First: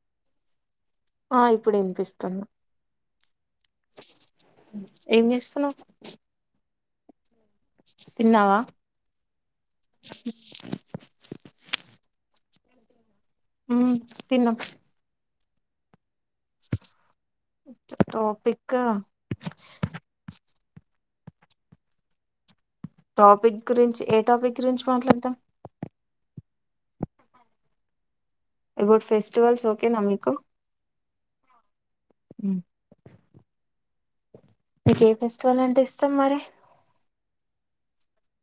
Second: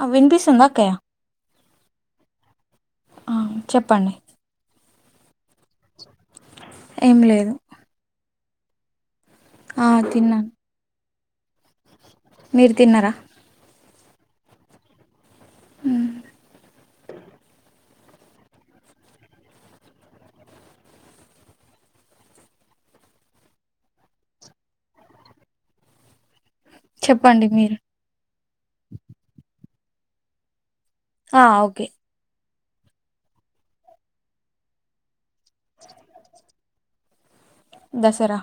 అ విన్పిస్సుంద అక్కయ ఆ ఇప్పుడు ఇన్పిస్తుంది ఆ చెప్పండి ఏం చేస్తున్నావ్ ఏం లేదు తిన్నావా ఆ తిన్నా మీరు తిన్నరా ఊ తిన్నం హు టాపిక్క్ టాపిక్ గురించి ఏ టాపిక్ గురించి మాట్లాడతాం చెప్పండి మీరే ఇబుడ్ ఫెస్టివల్స్ ఓకే న మీకు ఆ ఓకే ఉ మీకు ఏ ఫెస్టివల్ అంటే ఇస్టం మరి దసరా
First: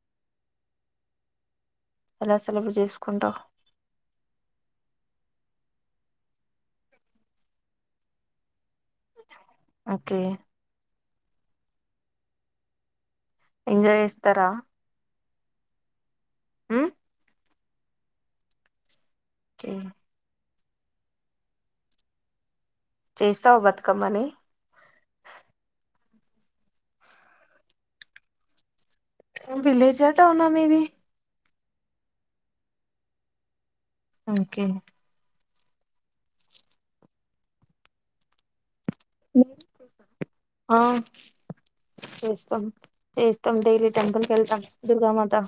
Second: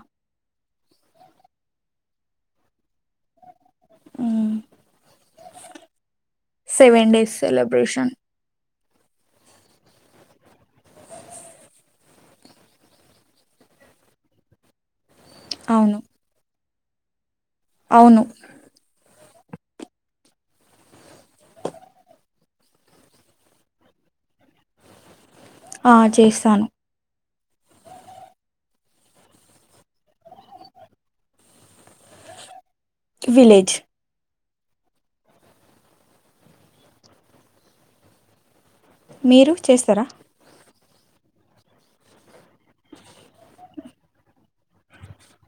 ఎలా సెలబ్రె జేస్ ఊ seven days celebration okay enjoy ఏస్తరా అవును ఉ అవును చే చేస్తావు బతుకమ్మని ఆ చేస్తాను. ఏమ్ విల్లేజా టౌనా మీది. విలేజ్ ఓకే మీరు చేస్తరా. ఆ చేస్తాం చేస్తాం డైలీ టెంపుల్ కేళ్తాం దుర్గామాతా.